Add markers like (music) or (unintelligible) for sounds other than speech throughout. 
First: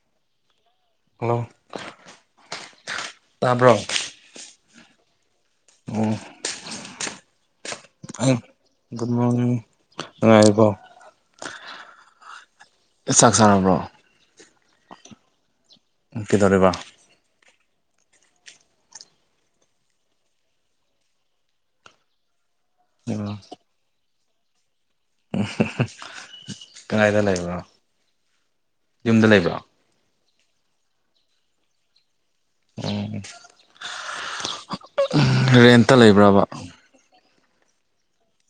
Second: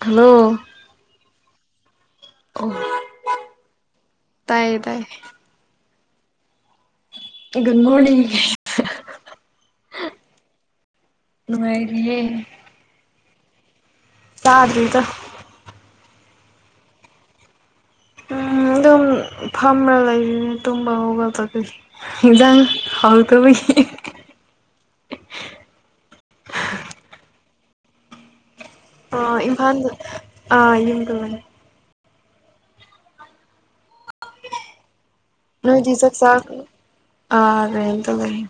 Hello hello ꯑꯣ ꯇꯥꯕ꯭ꯔꯣ ꯇꯥꯏꯌꯦ ꯇꯥꯏꯌꯦ ꯑꯣ (unintelligible) ꯒꯨꯗ ꯃꯣꯔꯅꯤꯡ ꯉꯉꯥꯏꯔꯤꯕꯣ ꯅꯨꯡꯉꯥꯏꯔꯤꯌꯦ ꯑꯦ ꯆꯥꯛ ꯆꯥꯔꯕ꯭ꯔꯣ ꯌꯥꯗꯗ ꯏꯀꯤꯦꯗꯔꯦꯕꯥ ꯑꯗꯨꯝ ꯐꯝꯔ ꯂꯩꯔꯤꯅꯦ ꯇꯨꯝꯕ ꯍꯧꯒꯠꯄ ꯈꯤꯇꯪ ꯍꯥꯎ ꯎꯝ ꯇꯕꯨ ꯎ ꯀꯗꯥꯥꯏꯗ ꯂꯩꯕ꯭ꯔꯣ ꯑ ꯌꯨꯝꯗ ꯂꯩꯕ꯭ꯔꯣ ꯏꯝꯐꯥꯜ ꯑꯥ ꯌꯨꯝꯗꯅꯦ ꯎꯝ ꯅꯗꯤꯖꯤꯖ ꯁꯥ ꯑꯔꯗ ꯂꯩ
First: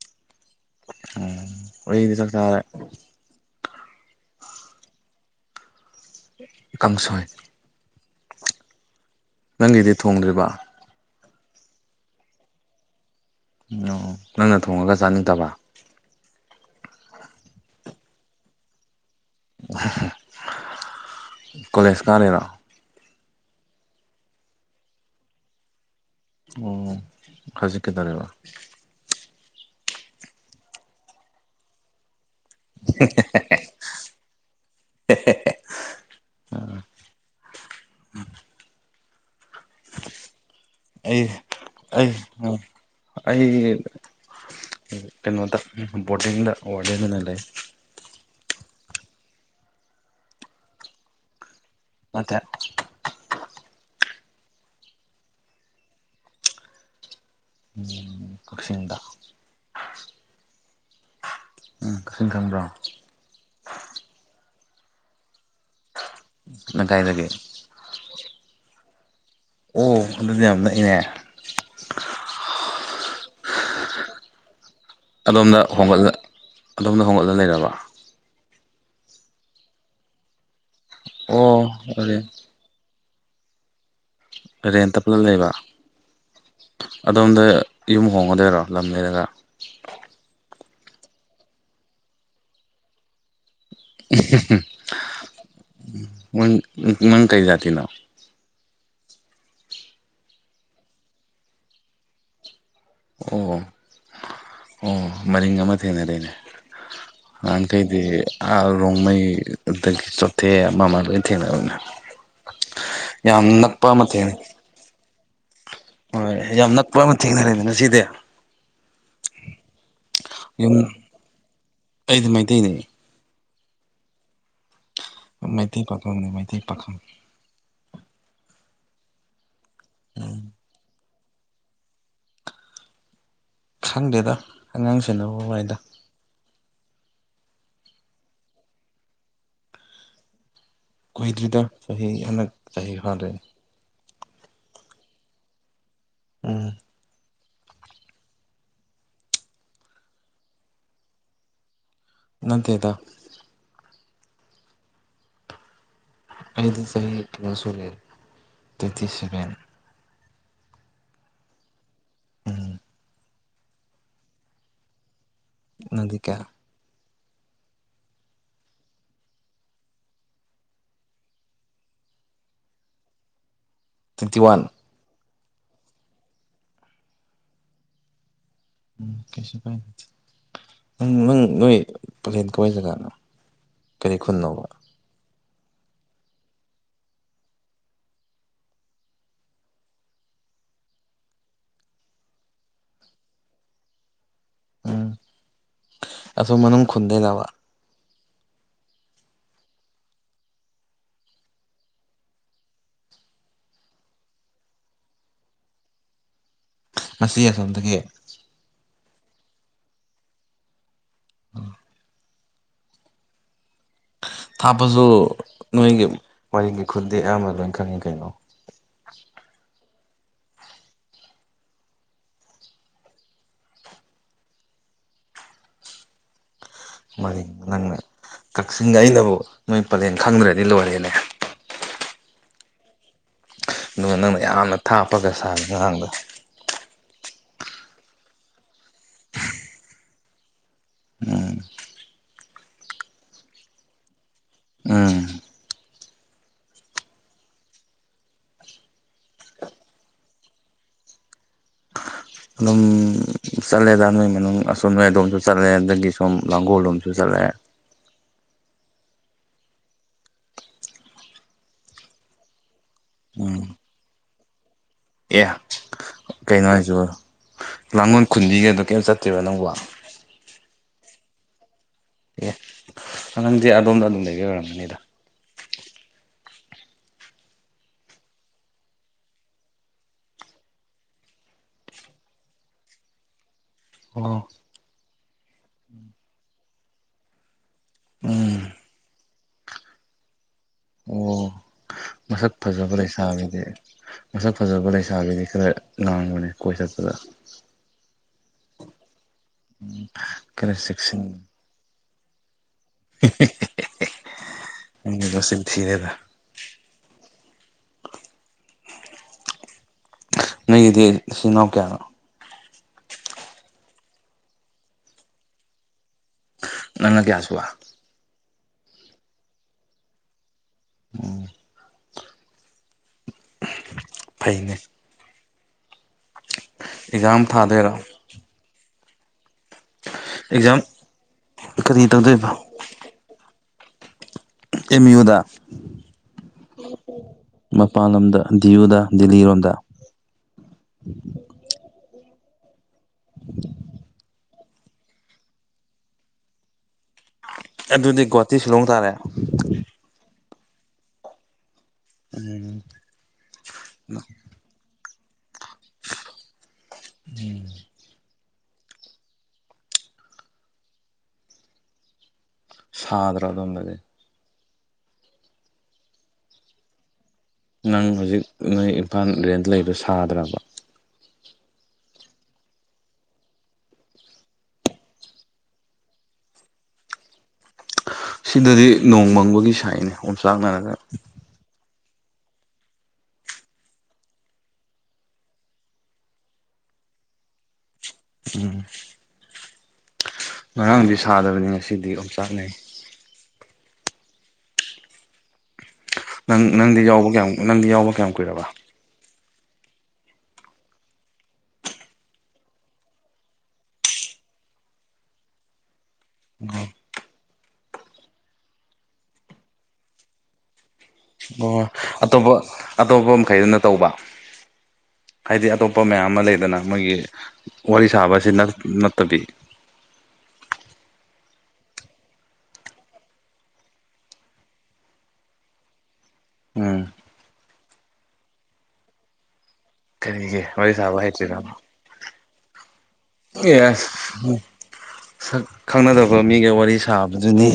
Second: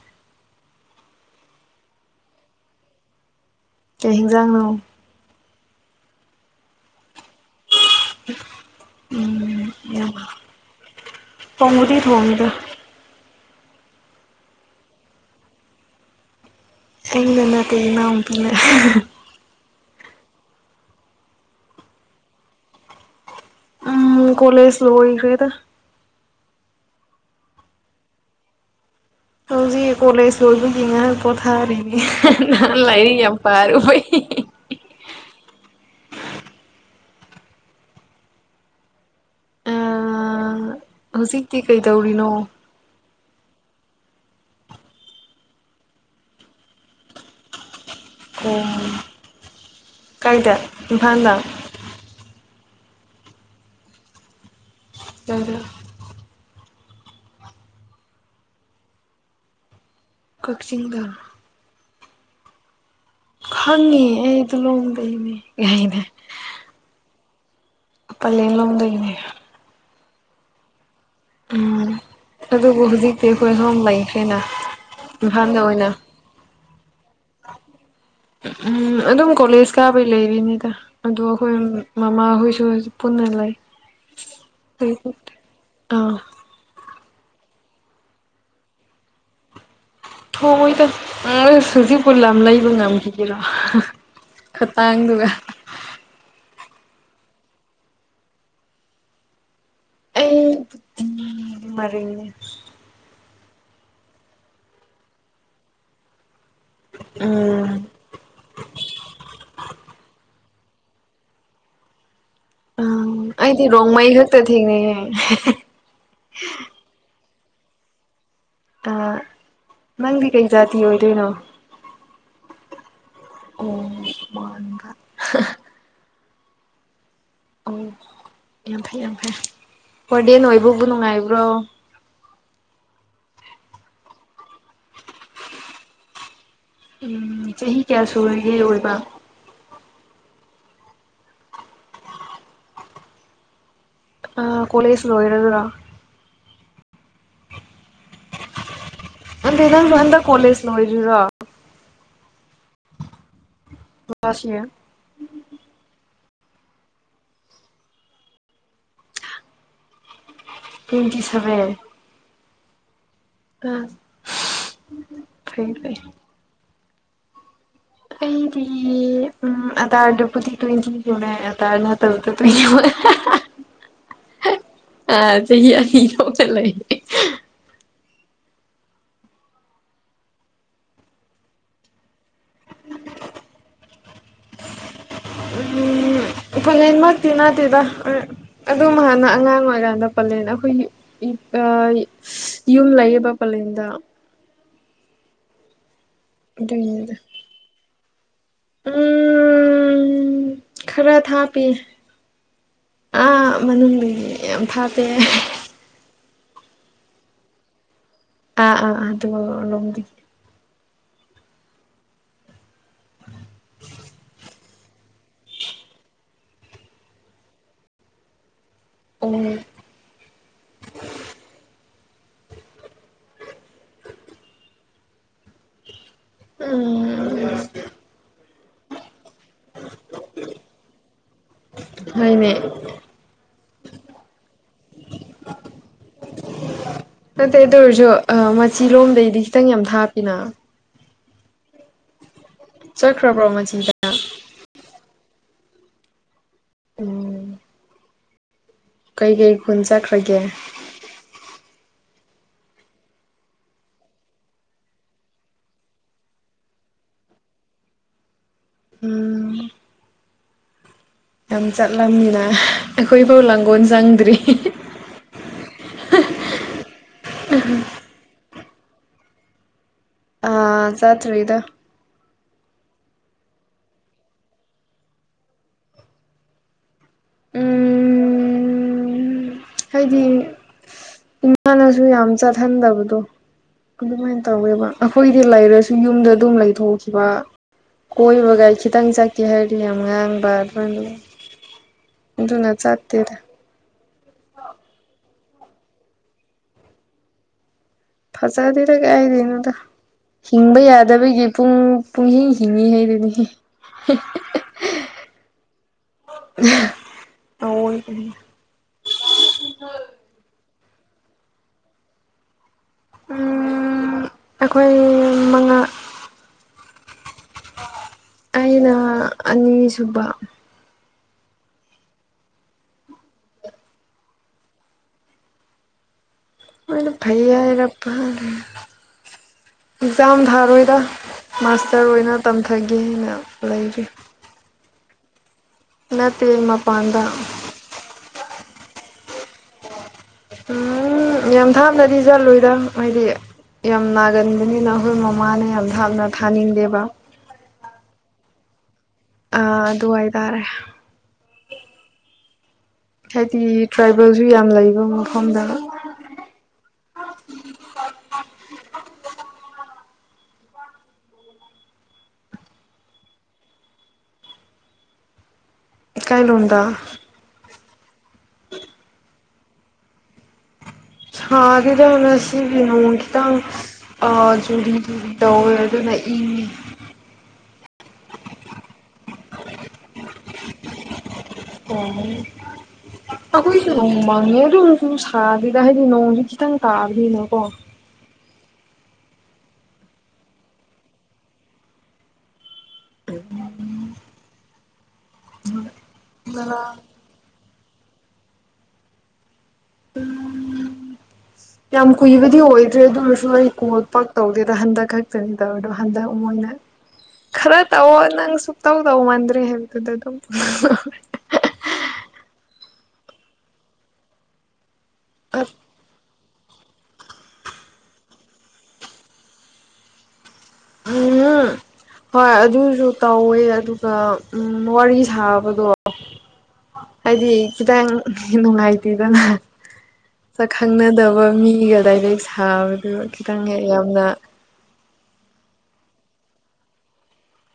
ꯎꯝ ꯑꯣꯏꯗꯤ ꯆ ꯇꯔꯦ ꯀꯩ ꯍꯦꯟꯖꯥꯡꯅꯣ ꯑꯦꯀꯥꯡꯁꯣꯏ (inaudible) ꯅꯪꯒꯤꯗꯤ ꯊꯣꯡꯗ꯭ꯔꯤꯕ ꯇꯣꯡꯒꯗꯤ ꯊꯣꯡꯒꯗ ꯑꯣ ꯅꯪꯅ ꯊꯣꯡꯉꯒ ꯆꯥꯅꯤꯡꯗꯕ ꯑꯩꯅ ꯅꯥꯇꯩ ꯏꯅꯥꯎꯇꯅ ꯀꯣꯂꯦꯖ ꯀꯥ ꯂꯩꯔꯣ ꯎꯝ ꯀꯣꯂ ꯁꯂꯣ ꯐꯦꯗ ꯎ ꯍꯧꯖꯤꯀꯦꯗꯔꯑ ꯍꯧꯖꯤ ꯀꯣꯦꯖ ꯁꯨꯜ ꯀ ꯍꯦꯜꯄ ꯊꯥꯔꯤ ꯅꯥꯟ ꯂꯩꯥꯏꯔꯤ ꯌꯥꯝ ꯄꯔꯕꯩ (unintelligible) (inaudible) ꯑꯩ ꯍꯧꯖꯤꯛꯇꯤ ꯑꯩ ꯀꯩꯗꯧꯔꯤꯅꯣ ꯑꯩ ꯀꯩꯅꯣꯗ ꯕꯣꯔꯗꯤꯡꯗ ꯋꯥꯔꯗꯦꯟ ꯑꯣꯏꯅ ꯂꯩ ꯑꯣ ꯀꯥꯏꯗꯦ ꯏꯐꯥ ꯍꯗꯥ ꯃꯀꯦ ꯀꯗ ꯄꯨꯁꯤꯗ ꯀꯛꯆꯤꯡꯗ ꯎꯝ ꯀꯛꯆꯤꯡ ꯈꯪꯕ꯭ꯔꯣ ꯈꯪꯉꯦ ꯑꯩ ꯑꯗꯨ ꯂꯣꯡꯗꯅꯦ ꯌꯥꯅꯦ ꯅꯪ ꯀꯥꯏꯗꯗꯒꯤꯦ ꯄꯂꯦꯜ ꯂꯣꯝꯗꯒꯤꯅꯦ ꯑꯣ ꯑꯗꯨꯗꯤ ꯌꯥꯝ ꯅꯛꯏꯅꯦ ꯎꯝ ꯑꯗꯨꯕꯨ ꯍꯧꯖꯤꯛꯇꯤ ꯑꯩꯈꯣꯏ ꯁꯣꯝ ꯂꯩꯈ꯭ꯔꯦꯅ ꯏꯝꯐꯥꯜꯗ ꯑꯗꯣꯝꯅ ꯑꯣꯏꯅ ꯍꯣꯡꯒꯠꯂ ꯑꯗꯣꯝꯅ ꯍꯣꯡꯒꯠꯂ ꯂꯩꯔꯕ ꯎꯝ ꯑꯗꯨꯝ ꯀꯣꯂꯦꯖ ꯀꯥꯕꯩ ꯂꯩꯔꯤꯅꯤꯗ ꯑꯗ ꯑꯩꯈꯣꯏ ꯑꯣ ꯑꯗꯨꯗꯤ ꯃꯃꯥꯍꯣꯏꯁꯨ ꯄꯨꯟꯅ ꯂꯩ ꯔꯦꯟꯇ ꯄꯨꯂꯞ ꯂꯩꯕ ꯑꯥ ꯑꯗꯣꯝꯗ ꯌꯨꯝ ꯍꯣꯡꯒꯗꯣꯏꯔꯣ ꯂꯝ ꯂꯩꯔꯒ ꯊꯑꯣꯣꯏꯗ ꯁꯨꯖꯤꯛꯕꯨ ꯂꯝꯂꯝ ꯂꯩꯕ ꯉꯝꯈꯤ ꯔ ꯈꯇꯥꯡꯗꯨꯒ ꯎ ꯃꯪ ꯀꯩꯖꯥꯇꯤ ꯅꯅꯥ ꯎ ꯃꯥꯔꯦ ꯑꯣ ꯑꯣ ꯃꯔꯤꯡ ꯑꯃ ꯊꯦꯡꯅꯔꯅꯦ ꯎꯝ ꯌꯥꯈꯩꯗꯤꯥ ꯔꯣꯡꯃꯩ ꯑꯗꯒꯤ ꯆꯣꯊꯦ ꯑꯃ ꯑꯃ ꯂꯣꯏ ꯊꯦꯡꯔꯅꯦ ꯎꯝ ꯑꯩꯗꯤ ꯔꯣꯡꯃꯩ ꯊꯦꯡꯅꯩ ꯈꯛꯇ ꯊꯦꯡꯅꯩꯌꯦ ꯍꯣꯏ ꯌꯥꯝ ꯅꯛꯄ ꯑꯃ ꯊꯦꯡꯅꯔꯦꯃꯤꯅ ꯁꯤꯗꯤ ꯑ ꯅꯪꯗꯤ ꯀꯩ ꯌꯨꯝ ꯖꯥꯇꯤ ꯑꯣꯏꯗꯣꯏꯅꯣ ꯑꯩꯗꯤ ꯃꯩꯇꯩꯅꯤ ꯑꯣ ꯃꯥ ꯃꯩꯇꯩ ꯄꯥꯝꯅꯦ ꯃꯩꯇꯩ ꯄꯥꯝ ꯑꯣ ꯌꯥꯝ ꯐꯩ ꯌꯥꯝ ꯐꯩ ꯍꯣꯔꯗꯦꯟ ꯎꯝ ꯅꯣꯏꯕꯕꯨ ꯅꯨꯡꯉꯥꯏꯕ꯭ꯔꯣ ꯈꯪꯗꯦꯗꯣ ꯑꯉꯥꯡꯁꯤꯡꯦꯅ ꯍ ꯋꯥꯏꯗ ꯎꯝ ꯆꯍꯤ ꯀꯌꯥ ꯁꯨꯔꯒꯦ ꯑꯣꯏꯕ ꯀꯨꯏꯗ꯭ꯔꯤꯗ ꯆꯍꯤ ꯍꯟꯗꯛ ꯆꯍꯤ ꯐꯥꯟꯗꯦ ꯑ ꯀꯣꯂꯦꯁ ꯂꯣ ꯏꯔꯗꯔꯥ ꯎꯝ ꯅꯦ ꯃꯟ ꯀꯣꯦꯖ ꯅꯣꯏꯗ꯭ꯔꯥ ꯅꯠꯇꯦꯗ ꯖꯥꯁꯤ ꯑꯩꯗꯤ ꯆꯍꯤ ꯀ꯭ꯂꯁꯨꯨꯔꯦ ꯇꯇꯁꯤꯕꯦꯟ ꯇ꯭ꯋꯦꯟꯇꯤ ꯁꯚꯦꯟ ꯎꯝ ꯑ ꯐꯥꯏ ꯐꯥꯏ ꯅꯪꯗꯤ ꯀꯌꯥ ꯑꯩꯗꯤ ꯎꯝ ꯑꯗꯥꯔꯗꯕꯨꯗꯤ ꯇꯣꯏꯗꯤꯤꯈꯤꯕꯅꯦ ꯑꯗꯥꯔꯅ ꯇꯗ ꯇꯨ (inaudible) ꯇ꯭ꯋꯦꯟꯇꯤ ꯋꯥꯟ ꯑ ꯆꯍꯤ ꯑꯅꯤ ꯂꯧ ꯆꯠ ꯂꯩꯌꯦ (unintelligible) ꯎꯝ ꯀꯦ ꯄ ꯅꯪ ꯅꯪ ꯅꯣꯏ ꯄꯂꯦꯟ ꯀꯧꯋꯥꯏ ꯖꯒꯥꯅꯣ ꯀꯔꯤ ꯈꯨꯟꯅꯣꯕ ꯏ ꯅꯟ ꯃꯇ ꯅꯅꯥ ꯇꯗ ꯑꯗꯨꯝ ꯍꯥꯟꯅ ꯑꯉꯥꯡ ꯑꯣꯏꯀꯥꯟꯗ ꯄꯜꯂꯦꯅ ꯑꯩꯈꯣꯏꯒꯤ ꯌꯨꯝ ꯂꯩꯌꯦꯕ ꯄꯂꯦꯟꯗ ꯎꯝ ꯑꯁꯣꯝ ꯃꯅꯨꯡ ꯑꯗꯨꯗ ꯈꯨꯟꯗꯩꯔꯕ ꯎꯝ ꯎꯝ ꯈꯔ ꯊꯥꯞꯄꯤ ꯑꯥ ꯃꯅꯨꯡꯗꯒꯤ ꯌꯥꯝ ꯊꯥꯞꯄꯦ ꯃꯁꯤ ꯑꯁꯣꯝꯗꯒꯤ (unintelligible) (inaudible) ꯊꯥꯞꯄꯁꯨ ꯅꯣꯏꯒꯤ ꯋꯥꯔꯤꯒꯤ ꯈꯨꯗꯤ ꯑꯌꯥꯝꯕ ꯂꯣꯏ ꯈꯪꯉꯤ ꯀꯩꯅꯣ ꯎꯝ ꯎꯝ ꯅꯪꯅ ꯀꯛꯆꯤꯡ ꯑꯩꯅꯕꯨ ꯅꯣꯏ ꯄꯂꯦꯟ ꯈꯪꯗ꯭ꯔꯗꯤ ꯂꯣꯏꯔꯦꯅꯦ ꯍꯅꯦ꯫ ꯑꯗꯨꯒ ꯅꯪꯅ ꯌꯥꯝꯅ ꯊꯥꯞꯄꯒ ꯁꯥꯔꯥ ꯑꯉꯥꯡꯗꯅꯥ ꯅꯠꯇꯦ ꯑꯗꯨ ꯑꯣꯏꯔꯁꯨ ꯃꯆꯤ ꯂꯣꯝꯗꯩꯗꯤ ꯈꯤꯇꯪ ꯌꯥꯝ ꯊꯥꯞꯄꯤꯅ ꯎꯝ ꯆꯠꯈ꯭ꯔꯕꯣ ꯃꯆꯤꯗ ꯎꯝ ꯎꯝ ꯀꯩꯀꯩ ꯈꯨꯟ ꯆꯠꯈ꯭ꯔꯒꯦ꯫ ꯑꯗꯨꯝ ꯆꯠꯂꯦꯗ ꯅꯣꯏ ꯃꯅꯨꯡ ꯑꯁꯣꯟ ꯑꯗꯣꯝꯁꯨ ꯆꯠꯂꯦ ꯑꯗꯒꯤ ꯁꯨꯝ ꯂꯥꯡꯒꯣꯜꯂꯣꯝꯁꯨ ꯆꯠꯂꯦ꯫ ꯎꯝ ꯌꯥꯝ ꯆꯠꯂꯝꯃꯤꯅ ꯑꯩꯈꯣꯏ ꯐꯧ ꯎꯝ ꯂꯥꯡꯒꯣꯜ ꯆꯪꯗ꯭ꯔꯤ꯫ ꯑꯦ ꯀꯩꯅꯣ ꯍꯥꯏꯖꯤꯕꯣ ꯂꯥꯡꯒꯣꯜ ꯈꯨꯟꯗꯤ ꯒꯥꯏꯗꯣ ꯀꯩꯝ ꯆꯠꯇ꯭ꯔꯤꯕ ꯅꯪꯕꯣ ꯑ ꯆꯠꯔꯤ ꯏꯗ ꯑꯦ ꯅꯪꯗꯤ ꯑꯗꯣꯝꯗ ꯑꯗꯨꯝꯗ ꯂꯩꯕꯥꯒꯤ ꯑꯣꯏꯔꯝꯒꯥꯅꯤꯗ ꯎꯝ ꯍꯥꯏꯗꯤ ꯏꯃꯥꯅꯁꯨ ꯌꯥꯝ ꯆꯠꯍꯟꯗꯕꯗꯣ ꯑꯗꯨꯃꯥꯏꯅ ꯑꯣ ꯇꯧꯋꯦꯕ ꯑꯩꯈꯣꯏꯗꯤ ꯂꯩꯔꯁꯨ ꯌꯨꯝꯗ ꯑꯗꯨꯝ ꯂꯩꯊꯣꯛꯈꯤꯕ ꯀꯣꯏꯕꯒꯥ ꯎꯝ ꯈꯤꯇꯪ ꯆꯠꯀꯦ ꯍꯥꯏꯔꯤ ꯌꯥꯝ ꯉꯥꯡꯕ ꯑꯗꯨꯅ ꯑꯣ ꯃꯁꯛ ꯑꯗꯨꯅ ꯐꯥꯖꯕ ꯆꯠꯇꯦꯗ ꯂꯩꯁꯥꯕꯤꯗꯤ ꯃꯁꯛ ꯐꯖꯕ ꯂꯩꯁꯥꯕꯤꯗꯤ ꯈꯔ ꯂꯥꯡꯕꯅꯦ ꯀꯣꯏ ꯆꯠꯄꯗ ꯐꯖꯗꯦꯗ ꯀꯥꯏꯗꯩꯅꯣꯗ ꯈꯔ ꯍꯤꯡꯕ ꯆꯦꯛꯁꯤꯟ ꯌꯥꯗꯕꯒꯤ ꯄꯨꯡ ꯄꯨꯡꯍꯤꯡ ꯍꯤꯡꯉꯤꯅꯤ꯫ ꯅꯪꯒꯤ ꯃꯆꯤꯟ ꯊꯤꯔꯦꯗ (unintelligible) ꯑꯌꯣꯏꯕꯅꯦ꯫ (inaudible) ꯅꯪꯒꯤꯗꯤ ꯅꯥꯆꯤꯜ ꯅꯥꯎ ꯀꯌꯥꯅꯣ? ꯑꯩꯈꯣꯏ ꯃꯉꯥ ꯅꯪꯅ ꯀꯌꯥꯁꯨꯕꯥ ꯑꯩꯅ ꯑꯅꯤꯁꯨꯨꯕ ꯎꯝ ꯐꯩꯅꯦ꯫ ꯑꯣꯏꯩꯅ ꯐꯩ ꯑꯦꯛꯖꯥꯝ ꯊꯥꯗꯣꯏꯔꯣ ꯍꯥꯏꯔꯄꯔ ꯑꯦꯛꯖꯥꯝ ꯊꯥꯔꯣꯏꯗ ꯀꯔꯤ ꯃꯥꯁꯇꯔ ꯑꯣꯏꯅ ꯇꯧꯗꯣꯏꯕ ꯇꯝꯊꯒꯦ ꯍꯥꯏꯅ ꯂꯩꯔꯤ꯫ ꯑꯦꯝ ꯌꯨꯗ ꯅꯠꯇꯦ ꯇꯃꯄꯥꯟꯗ ꯃꯄꯥꯟꯂꯣꯝꯗ ꯗꯤꯌꯨꯗ ꯗꯗꯤꯜꯂꯤꯔꯣꯝꯗ ꯎꯝ ꯌꯥꯝ ꯊꯥꯞꯅꯗꯤ ꯆꯠꯂꯣꯏꯗ ꯍꯥꯏꯗꯤ ꯌꯥꯝ ꯅꯥꯒꯟꯕꯅꯤꯅ ꯑꯩꯈꯣꯏ ꯃꯃꯥꯅ ꯌꯥꯝ ꯊꯥꯞꯅ ꯊꯥꯅꯤꯡꯗꯦꯕ ꯑꯗꯨꯗꯤ ꯒꯨꯍꯥꯇꯤ ꯁꯤꯂꯣꯡ ꯇꯥꯔꯦ꯫ ꯑ ꯑꯗꯨ ꯑꯣꯏꯇꯥꯔꯦ꯫ ꯎꯝ ꯍꯥꯏꯗꯤ ꯇ꯭ꯔꯥꯏꯕꯦꯜꯁꯨ ꯌꯥꯝ ꯂꯩꯕ ꯃꯐꯝꯗ (unintelligible) ꯁꯥꯗ꯭ꯔꯥ ꯑꯗꯣꯝꯗꯗꯤ ꯏꯀꯥꯏ ꯂꯣꯟꯗꯥ ꯅꯪ ꯍꯧꯖꯤꯛ ꯅꯣꯏ ꯏꯝꯐꯥꯜ ꯔꯦꯟꯗ ꯂꯩꯗꯣ ꯁꯥꯗ꯭ꯔꯕ ꯁꯗꯤꯗ ꯍꯅ ꯑꯁꯤꯅꯣꯡꯇ ꯑꯥ ꯖꯨꯔꯤ ꯖꯨꯔꯤ ꯇꯧꯋꯦ ꯑꯗꯨꯅ ꯏ ꯁꯤꯗꯗꯤ ꯅꯣꯡꯃꯪꯕꯒꯤ ꯁꯥꯏꯠꯅꯦ ꯑꯣꯝꯆꯥꯛ ꯅꯥꯔꯒ (unintelligible) ꯑꯩꯈꯣꯏꯁꯨ ꯅꯣꯡ ꯃꯪꯉꯦ ꯑꯗꯨꯝ ꯁꯥꯗꯦꯗ ꯍꯥꯏꯗꯤ ꯅꯣꯡꯗꯤ ꯈꯤꯇꯪ ꯇꯥꯕꯅꯤꯅꯀꯣ ꯎꯝ ꯉꯔꯥꯡꯗꯤ ꯁꯥꯗꯕꯅꯤ ꯉꯁꯤꯗꯤ ꯑꯣꯝꯆꯥꯛꯅꯩ ꯑꯗꯨꯗꯤ (unintelligible) ꯅꯪ ꯉꯔꯥꯡ ꯅꯪꯗꯤ ꯌꯥꯎꯕ ꯀꯌꯥꯝ ꯅꯪꯗꯤ ꯌꯥꯎꯕ ꯀꯌꯥꯝ ꯀꯨꯏꯔꯕ (unintelligible) ꯌꯥꯝ ꯀꯨꯏꯕꯗꯤ ꯑꯣꯏꯗ꯭ꯔꯦ ꯑꯗꯨ ꯑꯣꯏꯔꯁꯨ ꯑꯩ ꯀꯣꯜ ꯄꯥꯛ ꯇꯧꯗꯦꯗ ꯍꯟꯗꯛ ꯈꯛꯇꯅꯤꯗꯕꯗꯣ ꯑꯗ ꯃꯣꯟꯅ ꯑꯣ ꯈꯔ ꯇꯧꯑꯣ ꯅꯪ ꯁꯨꯡꯛꯇꯧ ꯇꯧ ꯃꯥꯟꯗ꯭ꯔꯦ ꯍꯥꯏꯕꯗꯨꯗ ꯑꯗꯨꯝ ꯑꯣ ꯑꯇꯣꯞꯄ ꯑꯇꯣꯞꯄ ꯃꯈꯩꯗꯨꯅ ꯇꯧꯕ ꯍꯥꯏꯗꯤ ꯑꯇꯣꯞꯄ ꯃꯌꯥꯝ ꯑꯃ ꯂꯩꯗꯅ ꯃꯣꯏꯒꯤ ꯋꯥꯔꯤ ꯁꯥꯕꯁꯤ ꯅꯠ ꯅꯠꯇꯕꯤ ꯎꯝ ꯍꯣꯏ ꯑꯗꯨꯁꯨ ꯇꯧꯋꯦ ꯑꯗꯨꯒ ꯎꯝ ꯋꯥꯔꯤ ꯁꯥꯕꯗꯣ ꯎꯝ ꯍꯥꯏꯗꯤ ꯈꯤꯇꯪ ꯅꯨꯡꯉꯥꯏꯇꯦꯗꯅ ꯀꯔꯤꯒꯤ ꯁꯛ ꯋꯥꯔꯤ ꯁꯥꯕ ꯈꯪꯅꯗꯕ ꯍꯩꯇ꯭ꯔꯤꯔꯕ ꯃꯤꯒ ꯗꯥꯏꯔꯦꯛ ꯁꯥꯕꯗꯨ ꯈꯤꯇꯪ ꯍꯦꯛ ꯑꯦꯁ ꯌꯥꯝꯅ ꯁꯛ ꯈꯪꯅꯗꯕ ꯃꯤꯒ ꯋꯥꯔꯤ ꯁꯥꯕꯗꯨꯅꯤ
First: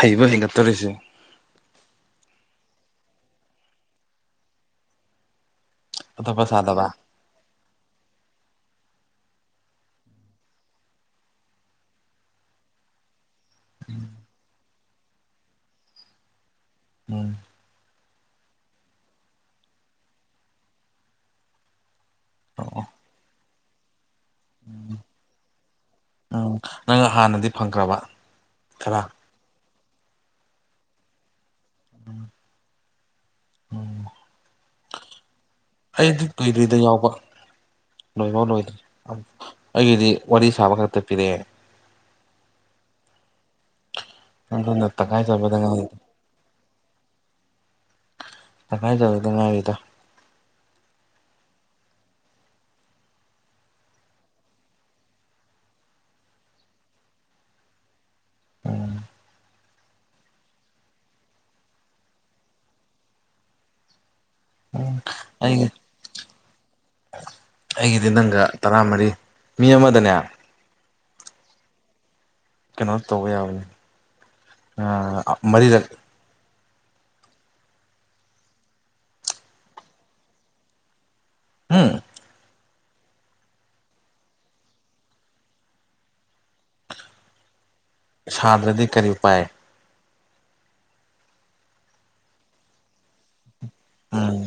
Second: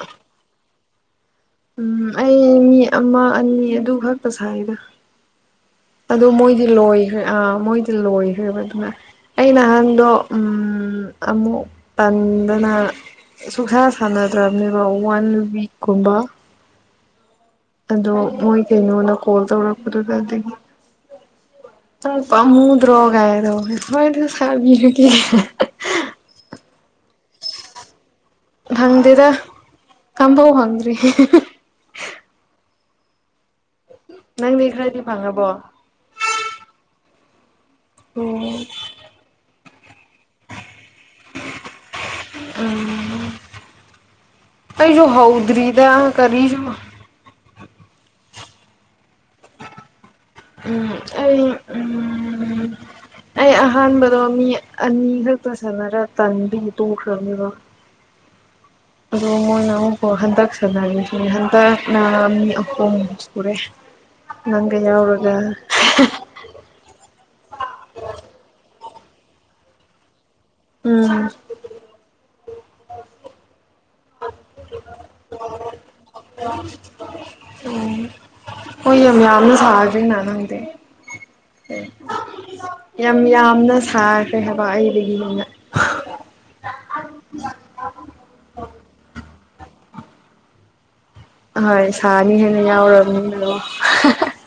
ꯍꯩꯕ ꯍꯩꯒꯠꯇꯣꯔꯤꯁꯦ ꯎꯝ ꯑꯩ ꯃꯤ ꯑꯃ ꯑꯅꯤ ꯑꯗꯨ ꯈꯛꯇ ꯁꯥꯏꯗ ꯑꯗꯨ ꯑꯇꯣꯞꯄ ꯃꯣꯏꯗꯤ ꯁꯥꯗꯕ ꯂꯣꯏꯈ꯭ꯔꯦ ꯑꯥ ꯃꯣꯏꯗꯤ ꯂꯣꯏꯈ꯭ꯔꯦꯕ ꯑꯗꯨꯅ ꯑꯩ ꯅꯍꯥꯟꯗꯣ ꯑꯃꯨꯛ ꯄꯟꯗꯅ ꯁꯨꯛꯁꯥ ꯁꯥꯟꯅꯗ꯭ꯔꯝꯅꯦꯕ ꯋꯥꯟ ꯋꯤꯛꯀꯨꯝꯕ ꯎꯝ ꯑꯗꯣ ꯃꯣꯏ ꯀꯩꯅꯣꯅ ꯀꯣꯜ ꯇꯧꯔꯛꯄꯗꯨꯗꯗꯤ ꯑꯣ (unintelligible) ꯎꯝ ꯅꯪ ꯍꯥꯟꯅꯗꯤ ꯐꯪꯈ꯭ꯔꯕ ꯈꯔ ꯍꯪꯗꯦꯗ ꯑꯝꯐꯥꯎ ꯍꯪꯗꯔꯤ ꯎꯝ ꯎꯝ ꯅꯪꯅꯦ ꯈꯔꯗꯤ ꯐꯪꯉꯕꯣ ꯑꯩꯗꯤ ꯀꯨꯏ꯭ꯔꯦꯗ ꯌꯥꯎꯕ ꯂꯣꯏꯐꯥꯎ ꯎꯝ ꯂꯣꯏꯗꯦ ꯑꯩꯒꯤꯗꯤ ꯋꯥꯔꯤ ꯁꯥꯕ ꯈꯛꯇ ꯄꯤꯔꯛꯑꯦ ꯎꯝ ꯑꯗꯨꯅ ꯑꯩꯁꯨ ꯇꯪꯈꯥꯏꯖꯕꯗ ꯍꯧꯎꯗꯔꯤꯗ ꯉꯥꯏꯔꯤ ꯀꯔꯤꯁꯨ ꯇꯪꯈꯥꯏ ꯇꯧ ꯗ ꯉꯥꯏꯔꯤꯗ ꯎꯝ ꯑ ꯎꯝ ꯑꯩ ꯑꯍꯥꯟꯕꯗꯣ ꯃꯤ ꯑꯅꯤ ꯈꯛꯇꯥ ꯁꯥꯟꯅꯔ ꯇꯥꯟꯕꯒꯤ ꯇꯣꯛꯈꯔꯥꯕꯅꯦ ꯎꯝ ꯑꯗꯣ ꯃꯣꯏꯅ ꯑꯃꯨꯛꯐꯥꯎ ꯍꯟꯗꯛ ꯁꯅꯔꯤꯁꯤ ꯍꯟꯗꯛꯅ ꯃꯤ ꯑꯍꯨꯝ ꯁꯨꯔꯦ ꯅꯪꯒ ꯌꯥꯎꯔꯒ ꯑꯩꯒꯤ ꯑꯩꯒꯤꯗꯤ ꯅꯪꯒ ꯇꯔꯥꯃꯔꯤ ꯃꯤ ꯑꯃꯗꯅꯦ ꯎꯝ ꯀꯩꯅꯣ ꯇꯧꯕꯌꯥꯕꯅꯤ ꯃꯔꯤꯔꯛ (unintelligible) ꯎꯝ ꯑꯣꯏ ꯑꯃꯤꯌꯥꯝꯌꯥꯝꯅ ꯁꯥꯒꯅꯅꯗ ꯑꯦ ꯎꯝ ꯌꯥꯝ ꯌꯥꯝꯅ ꯁꯥꯈ꯭ꯔꯦ ꯍꯥꯏꯕ ꯑꯩꯗꯒꯤꯅ ꯁꯥꯗ꯭ꯔꯗꯤ ꯀꯔꯤꯄꯥꯏ ꯍꯣꯏ ꯁꯥꯅꯤ ꯍꯦꯟꯅ ꯌꯥꯎꯔꯕꯅꯤ ꯑꯗꯣ ꯎꯝ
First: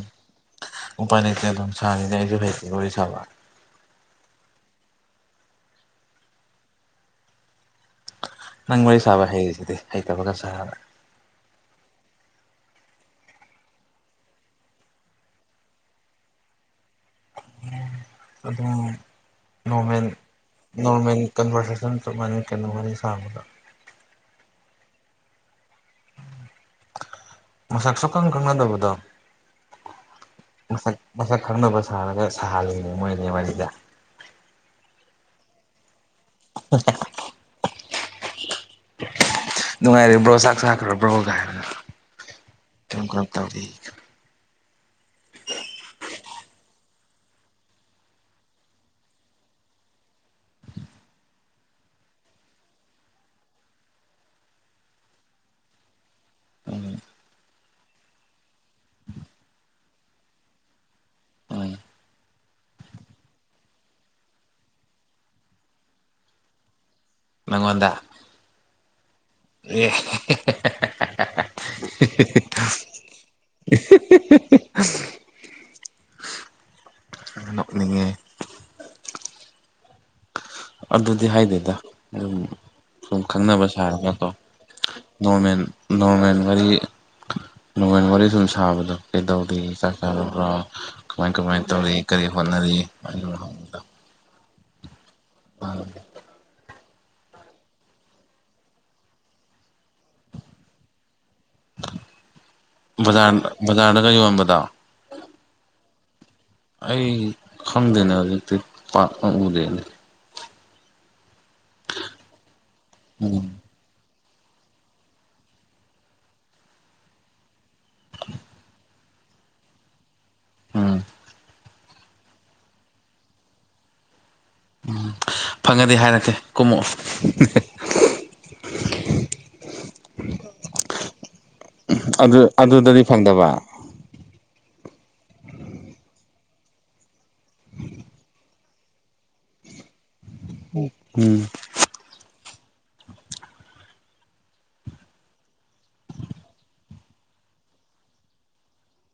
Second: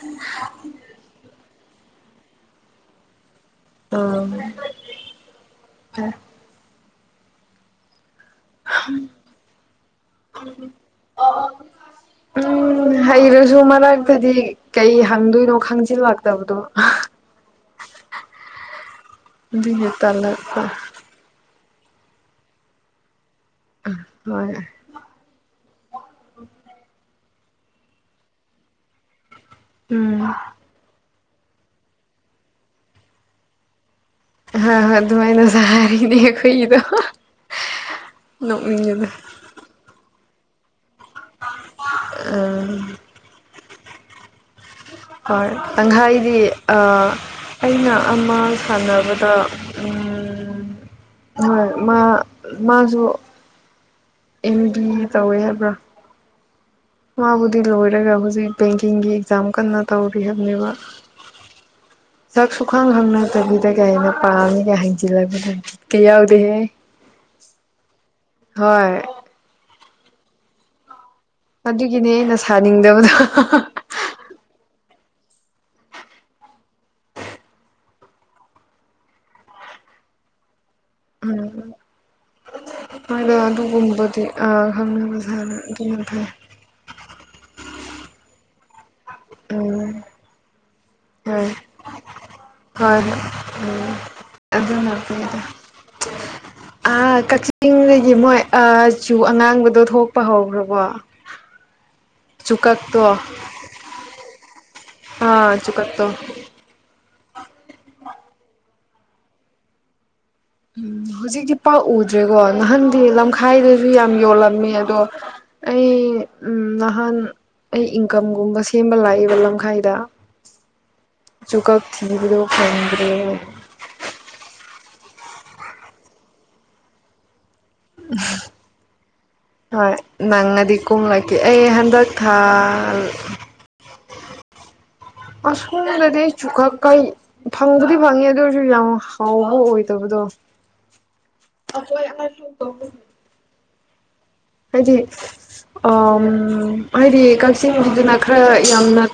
ꯎꯄꯥꯏ ꯂꯩꯇꯦ ꯑꯗꯨꯝ ꯁꯥꯔꯤꯅꯦ ꯑꯩꯁꯨ ꯐꯩꯗꯤ ꯋꯥꯔꯤ ꯁꯥꯕ ꯑꯣ ꯅꯪ ꯋꯥꯔꯤ ꯁꯥꯕ ꯍꯩꯔꯤꯁꯤꯗꯤ ꯍꯩꯇꯕꯒ ꯁꯥꯔꯗꯅ ꯎꯝ ꯍꯩꯔꯁꯨꯨ ꯃꯔꯛꯇꯗꯤ ꯀꯩ ꯍꯪꯗꯣꯏꯅꯣ ꯈꯪꯖꯤꯜꯂꯇꯕꯗꯣ ꯑꯗꯨꯝ ꯑꯗꯨꯒꯤ ꯅꯣꯔꯃꯦꯜ ꯇꯜꯂꯛꯄ ꯅꯣꯔꯃꯦꯜ ꯀꯟꯚꯔꯁꯦꯁꯟ ꯆꯞ ꯃꯥꯅꯩ ꯀꯩꯅꯣ ꯑꯩꯈꯣꯏꯕꯥꯅꯤ ꯁꯥꯕꯗ ꯑ ꯍꯣꯏ ꯃꯁꯛ ꯁꯨꯈꯪ ꯈꯪꯅꯗꯕꯗꯣ ꯎꯝ ꯃꯁꯛ ꯃꯁꯛ ꯈꯪꯅꯕ ꯁꯥꯔꯒ ꯁꯥꯍꯜꯂꯤꯅꯦ ꯃꯣꯏꯅꯤ ꯋꯥꯔꯤꯖꯦ ꯍꯣꯢ ꯍꯣꯏ ꯑꯗꯨꯃꯥꯏꯅꯁꯨ ꯍꯥꯏꯔꯤꯅꯦ ꯑꯩꯈꯣꯏꯒꯤꯗꯣ ꯅꯣꯛꯅꯤꯡꯉꯦꯗ ꯅꯨꯡꯉꯥꯏꯔꯤꯕ꯭ꯔꯣ ꯆꯥꯛ ꯆꯥ ꯈ꯭ꯔꯕ꯭ꯔꯣꯒ ꯎꯝ ꯀꯔꯝ ꯀꯔꯝ ꯇꯧꯔꯤ ꯍꯣꯏ ꯑꯪꯍꯥꯏꯗꯤ ꯑꯥ ꯑꯩꯅ ꯑꯃ ꯁꯥꯟꯅꯕꯗ ꯎꯟ ꯍꯣꯏ ꯃꯥ ꯃꯥꯖꯨ ꯑꯦꯝ ꯗꯤ ꯇꯧꯋꯦ ꯍꯥꯏꯕ꯭ꯔꯥ ꯎꯝ ꯃꯥꯕꯨꯗꯤ ꯂꯣꯏꯔꯒ ꯍꯧꯖꯤꯛ ꯕꯦꯡꯀꯤꯡꯒꯤ ꯑꯦꯛꯖꯥꯝ ꯀꯟꯅ ꯇꯧꯔꯤ ꯍꯥꯏꯕꯅꯦꯕ ꯎꯝ ꯁꯛꯁꯨꯨꯈꯥꯡ ꯈꯪꯅꯗꯕꯤꯗꯒ ꯑꯩꯅ ꯄꯥꯝꯃꯤꯒ ꯍꯥꯏꯖꯤꯜꯂꯛꯕꯗꯨ ꯀ ꯌꯥꯎꯗꯦꯍꯦ ꯅꯪꯉꯣꯟꯗ ꯍꯣꯏ ꯑꯦ ꯑꯗꯨꯒꯤꯅꯦ ꯑꯩꯅ ꯁꯥꯅꯤꯡꯗꯕꯗꯣ (unintelligible) ꯅꯣꯛꯅꯤꯡꯉꯦ ꯑꯗꯨꯗꯤ ꯎꯝ ꯍꯥꯏꯗꯦꯗ ꯑꯗꯨꯝ ꯁꯨꯝ ꯍꯣꯏꯗ ꯈꯪꯅꯕ ꯑꯗꯨꯒꯨꯝꯕꯗꯤ ꯁꯥꯔꯒꯀꯣ ꯑꯥ ꯈꯪꯅꯕ ꯁꯥꯅ ꯅꯣꯔꯃꯦꯜ ꯑꯗꯨꯅ ꯐꯩ ꯅꯣꯔꯃꯦꯜ ꯋꯥꯔꯤ ꯅꯣꯕꯦꯝꯕꯔꯗꯤ ꯁꯨꯝ ꯁꯥꯕꯗꯣ ꯀꯩꯗꯧꯔꯤ ꯎꯝ ꯆꯥꯛ ꯆꯥꯔꯕ꯭ꯔꯥ ꯀꯃꯥꯏ ꯍꯣꯏ ꯍꯣꯏ ꯀꯃꯥꯏ ꯇꯧꯔꯤ ꯀꯔꯤ ꯍꯣꯠꯅꯔꯤ ꯍꯣꯏ ꯎꯝ ꯑꯗꯨꯅ ꯑꯩꯈꯣꯏꯗ ꯑꯥ ꯀꯛꯆꯤꯡꯗꯒꯤ ꯃꯣꯏ ꯑꯥ ꯆꯨ ꯑꯉꯥꯡꯕꯗꯣ ꯊꯣꯛꯄ ꯍꯧꯔꯕꯣ ꯕꯖꯥꯔ ꯕꯖꯥꯔꯗꯒ ꯌꯣꯟꯕꯗꯣ ꯑꯥ ꯆꯨ ꯀꯠꯇꯣ ꯑꯩ ꯈꯪꯗꯦꯅꯦ ꯍꯧꯖꯤꯛꯇꯤ ꯄꯥꯠꯅ ꯎꯗꯦꯅꯦ ꯎꯝ ꯍꯧꯖꯤꯛꯇꯤ ꯄꯥꯛ ꯎꯗ꯭ꯔꯦꯀꯣ ꯅꯍꯥꯟꯗꯤ ꯎꯝ ꯂꯝꯈꯥꯏꯗ ꯑꯗꯨ ꯌꯥꯝ ꯌꯣꯜꯂꯝꯃꯦ ꯑꯗꯣ ꯑꯩ ꯎꯝ ꯅꯍꯥꯟ ꯑꯩ ꯏꯟꯀꯝꯒꯨꯝꯕ ꯁꯦꯝꯕ ꯂꯥꯛꯏꯕ ꯂꯝꯈꯥꯏꯗ ꯎꯝ ꯑꯗꯨꯈꯛ ꯊꯤꯕꯗꯣ ꯐꯪꯗ꯭ꯔꯦ ꯎꯝ ꯐꯪꯉꯗꯤ ꯍꯥꯏꯔꯛꯀꯦ ꯀꯨꯝꯃꯛꯑꯣ ꯎꯝ ꯍꯣꯏ ꯅꯪꯉꯗꯤ ꯀꯨꯝꯂꯛꯀꯦ ꯑꯩ ꯍꯟꯗꯛ ꯊꯥ ꯑꯗꯨ ꯑꯗꯨꯗꯗꯤ ꯐꯪꯗꯕ ꯑꯁ ꯁꯣꯝꯗꯗꯤ ꯑꯩ ꯆꯨꯀꯛ ꯀꯛꯏ ꯐꯪꯕꯨꯗꯤ ꯐꯪꯅꯤ ꯑꯗꯨ ꯑꯣꯏꯔꯁꯨ ꯌꯥꯝ ꯍꯥꯎꯕ ꯑꯣꯏꯗꯕꯗꯣ ꯎꯝ ꯑꯈꯣꯏ ꯑ ꯂ ꯍꯥꯏꯗꯤ ꯍꯥꯏꯗꯤ ꯀꯥꯛꯆꯤꯡꯒꯤꯗꯅ ꯈꯔ ꯌꯥꯝꯅ